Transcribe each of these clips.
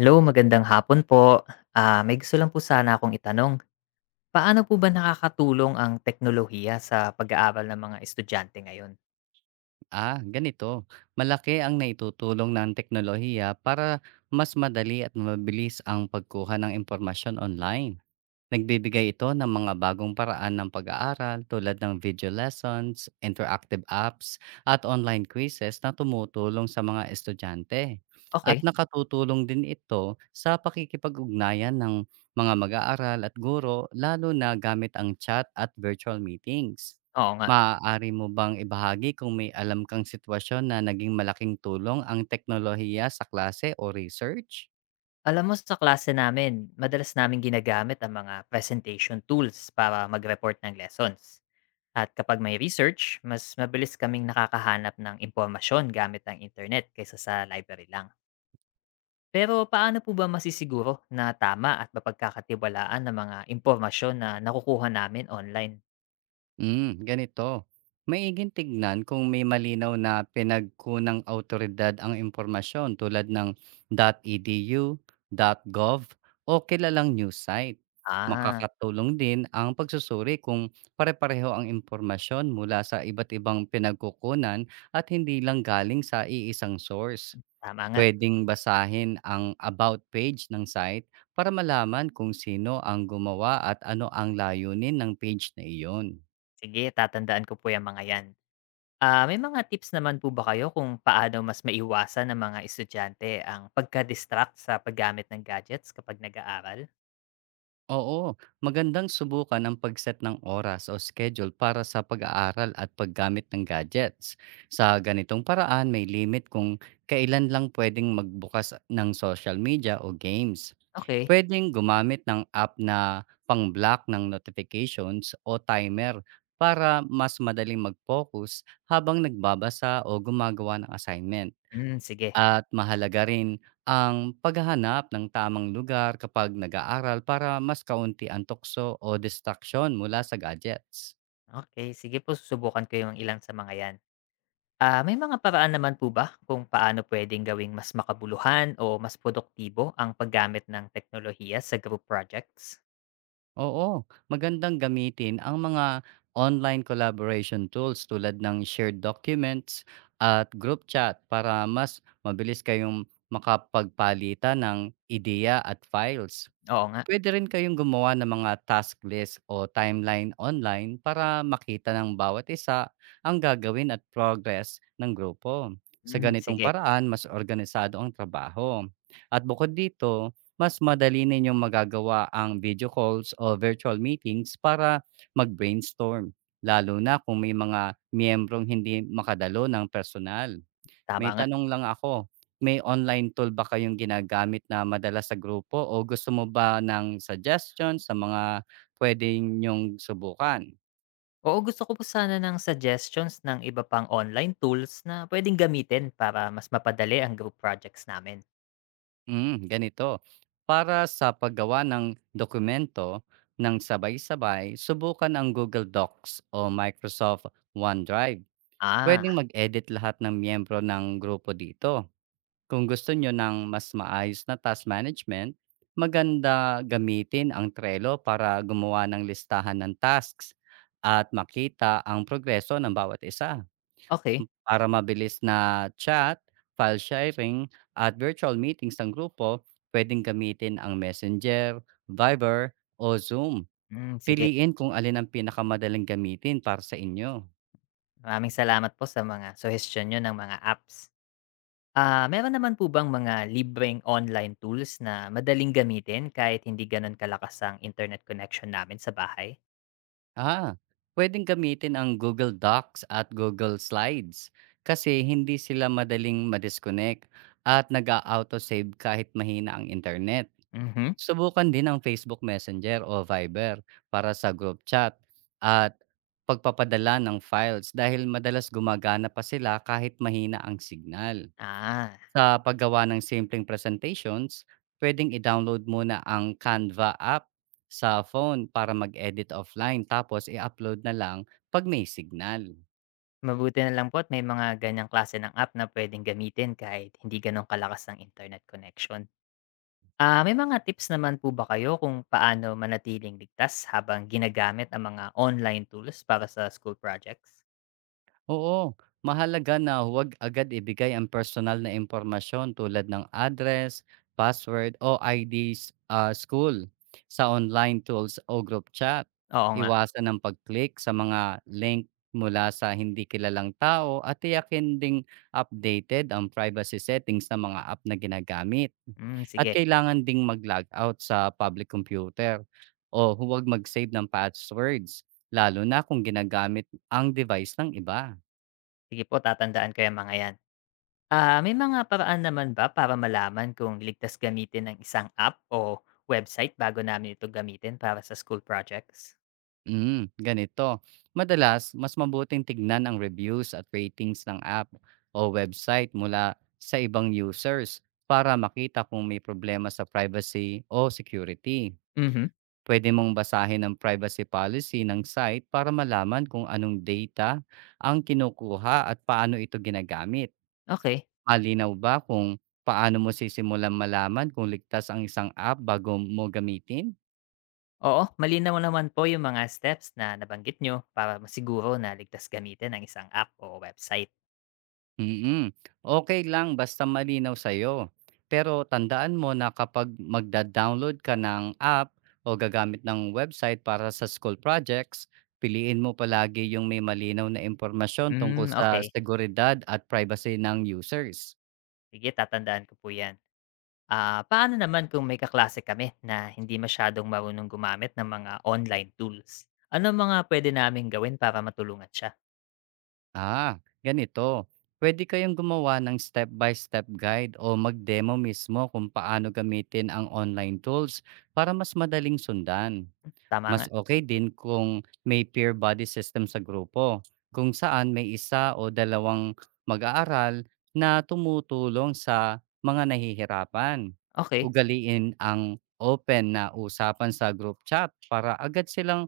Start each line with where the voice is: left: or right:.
left: Hello, magandang hapon po. May gusto lang po sana akong itanong. Paano po ba nakakatulong ang teknolohiya sa pag-aaral ng mga estudyante ngayon?
right: Ah, ganito. Malaki ang naitutulong ng teknolohiya para mas madali at mabilis ang pagkuha ng impormasyon online. Nagbibigay ito ng mga bagong paraan ng pag-aaral tulad ng video lessons, interactive apps, at online quizzes na tumutulong sa mga estudyante. At
left: Okay,
right: nakatutulong din ito sa pakikipag-ugnayan ng mga mag-aaral at guro lalo na gamit ang chat at virtual meetings.
left: oo nga.
right: Maaari mo bang ibahagi kung may alam kang sitwasyon na naging malaking tulong ang teknolohiya sa klase o research?
left: Alam mo, sa klase namin, madalas namin ginagamit ang mga presentation tools para mag-report ng lessons. At kapag may research, mas mabilis kaming nakakahanap ng impormasyon gamit ang internet kaysa sa library lang. Pero paano po ba masisiguro na tama at mapagkakatiwalaan ng mga impormasyon na nakukuha namin online?
right: Ganito. Maiging tignan kung may malinaw na pinagkunang autoridad ang impormasyon tulad ng .edu, .gov o kilalang news site.
left: Ah,
right: Makakatulong din ang pagsusuri kung pare-pareho ang impormasyon mula sa iba't ibang pinagkukunan at hindi lang galing sa iisang source.
left: tama nga.
right: Pwedeng basahin ang about page ng site para malaman kung sino ang gumawa at ano ang layunin ng page na iyon.
left: Sige, tatandaan ko po yung mga 'yan. May mga tips naman po ba kayo kung paano mas maiwasan ng mga estudyante ang pagka-distract sa paggamit ng gadgets kapag nag-aaral?
right: Oo, magandang subukan ang pagset ng oras o schedule para sa pag-aaral at paggamit ng gadgets. Sa ganitong paraan, may limit kung kailan lang pwedeng magbukas ng social media o games.
left: Okey.
right: Pwedeng gumamit ng app na pang-block ng notifications o timer para mas madaling mag-focus habang nagbabasa o gumagawa ng assignment.
left: Hmm, sige.
right: At mahalaga rin ang paghahanap ng tamang lugar kapag nag-aaral para mas kaunti ang tukso o distraction mula sa gadgets.
left: Okay, sige po, susubukan ko 'yung ilang sa mga 'yan. May mga paraan naman po ba kung paano puwedeng gawing mas makabuluhan o mas produktibo ang paggamit ng teknolohiya sa group projects?
right: Oo, magandang gamitin ang mga online collaboration tools tulad ng shared documents at group chat para mas mabilis kayong makapagpalitan ng ideya at files.
left: Oo nga.
right: Puwede rin kayong gumawa ng mga task list o timeline online para makita ng bawat isa ang gagawin at progress ng grupo. Sa
left: Mhm,
right: ganitong
left: sige,
right: paraan, mas organisado ang trabaho. At bukod dito, mas madali ninyong magagawa ang video calls o virtual meetings para mag-brainstorm, lalo na kung may mga miyembrong hindi makadalo ng personal.
left: tama
right: May
left: nga.
right: tanong lang ako, may online tool ba kayong ginagamit na madalas sa grupo o gusto mo ba ng suggestion sa mga puwede niyong subukan?
left: Oo, gusto ko po sana ng suggestions ng iba pang online tools na puwedeng gamitin para mas mapadali ang group projects namin.
right: Ganito, para sa paggawa ng dokumento ng sabay-sabay, subukan ang Google Docs o Microsoft OneDrive. Pwedeng
left: Ah,
right: mag-edit lahat ng miyembro ng grupo dito. Kung gusto nyo ng mas maayos na task management, maganda gamitin ang Trello para gumawa ng listahan ng tasks at makita ang progreso ng bawat isa
left: okay.
right: para mabilis na chat, file sharing, at virtual meetings ng grupo, pwedeng gamitin ang Messenger, Viber, o Zoom.
left: Hmm, sige.
right: Piliin kung alin ang pinakamadaling gamitin para sa inyo.
left: Maraming salamat po sa mga suggestion niyo ng mga apps. Meron naman po bang mga libreng online tools na madaling gamitin kahit hindi gano'n kalakas ang internet connection namin sa bahay?
right: Ah, pwedeng gamitin ang Google Docs at Google Slides kasi hindi sila madaling madisconnect at nag autosave kahit mahina ang internet.
left: Mhm.
right: Subukan din ang Facebook Messenger o Viber para sa group chat at pagpapadala ng files dahil madalas gumagana pa sila kahit mahina ang signal.
left: Ah,
right: Sa paggawa ng simpleng presentations, puwedeng i-download muna ang Canva app sa phone para mag-edit offline tapos i-upload na lang 'pag may signal.
left: mabuti na lang po at may mga ganiyang klase ng app na puwedeng gamitin kahit hindi gano'n kalakas ang internet connection. May mga tips naman po ba kayo kung paano manatiling ligtas habang ginagamit ang mga online tools para sa school projects?
right: Oo, mahalaga na huwag agad ibigay ang personal na impormasyon tulad ng address, password o IDs school sa online tools o group chat.
left: Oo nga.
right: Iwasan ang pag-click sa mga link mula sa hindi kilalang tao at tiyakin ding updated ang privacy settings ng mga app na ginagamit.
left: Hmm,
right: At
left: sige.
right: kailangan ding mag-log out sa public computer o huwag mag-save ng passwords lalo na kung ginagamit ang device ng iba.
left: Sige po, tatandaan ko yung mga yan. May mga paraan naman ba para malaman kung ligtas gamitin ng isang app o website bago namin ito gamitin para sa school projects?
right: Ganito. Madalas, mas mabuting tignan ang reviews at ratings ng app o website mula sa ibang users para makita kung may problema sa privacy o security.
left: Mhm.
right: Pwede mong basahin ang privacy policy ng site para malaman kung anong data ang kinukuha at paano ito ginagamit.
left: Okay.
right: Malinaw ba kung paano mo sisimulan malaman kung ligtas ang isang app bago mo gamitin?
left: Oo, malinaw naman po yung mga steps na nabanggit nyo para masiguro na ligtas gamitin ang isang app o website.
right: Mm, okay lang basta malinaw sa'yo. Pero tandaan mo na kapag magda-download ka ng app o gagamit ng website para sa school projects, piliin mo palagi yung may malinaw na impormasyon tungkol
left: Hmm,
right: sa
left: okay.
right: seguridad at privacy ng users.
left: Sige, tatandaan ko po yan. Paano naman kung may kaklase kami na hindi masyadong marunong gumamit ng mga online tools? Ano ang mga pwede namin gawin para matulungan siya?
right: Ah, ganito, puwede kayong gumawa ng step-by-step guide o mag-demo mismo kung paano gamitin ang online tools para mas madaling sundan.
left: Tama
right: Mas
left: nga.
right: okay din kung may peer buddy system sa grupo, kung saan may isa o dalawang mag-aaral na tumutulong sa mga nahihirapan.
left: Okay.
right: Ugaliin ang open na usapan sa group chat para agad silang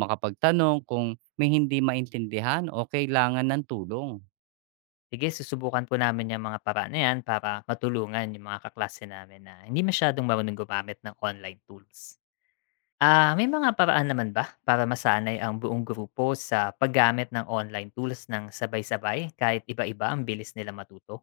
right: makapagtanong kung may hindi maintindihan o kailangan ng tulong.
left: Sige, susubukan po namin yung mga paraan na yan para matulungan yung mga kaklase namin na hindi masyadong marunong gumamit ng online tools. May mga paraan naman ba para masanay ang buong grupo sa paggamit ng online tools ng sabay-sabay kahit iba-iba ang bilis nila matuto?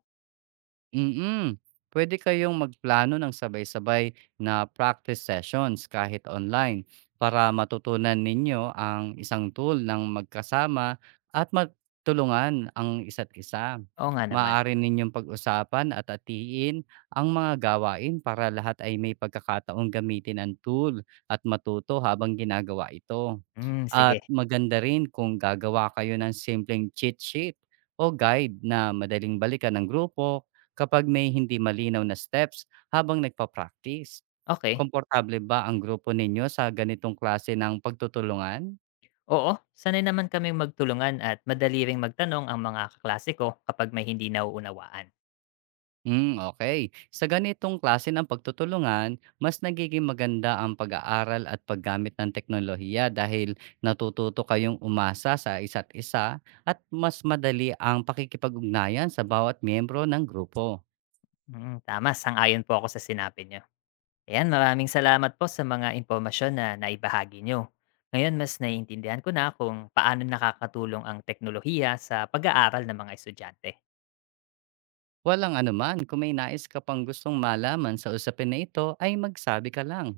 right: Mm. Puwede kayong magplano ng sabay-sabay na practice sessions kahit online para matutunan ninyo ang isang tool ng magkasama at magtulungan ang isa't isa.
left: Oo nga naman.
right: Maaari ninyong pag-usapan at atiin ang mga gawain para lahat ay may pagkakataong gamitin ang tool at matuto habang ginagawa ito.
left: Hmm, sige.
right: At maganda rin kung gagawa kayo ng simpleng cheat sheet o guide na madaling balikan ng grupo kapag may hindi malinaw na steps habang nagpa-practice.
left: Okay.
right: Komportable ba ang grupo ninyo sa ganitong klase ng pagtutulungan?
left: Oo, sanay naman kaming magtulungan at madali ring magtanong ang mga kaklase ko kapag may hindi nauunawaan.
right: Hmm, okay. Sa ganitong klase ng pagtutulungan, mas nagiging maganda ang pag-aaral at paggamit ng teknolohiya dahil natututo kayong umasa sa isa't isa at mas madali ang pakikipag-ugnayan sa bawat miyembro ng grupo.
left: Mm, tama, sang-ayon po ako sa sinabi niyo. Ayan, maraming salamat po sa mga impormasyon na naibahagi niyo. Ngayon, mas naiintindihan ko na kung paano nakakatulong ang teknolohiya sa pag-aaral ng mga estudyante.
right: Walang anuman, kung may nais ka pang gustong malaman sa usapin na ito ay magsabi ka lang.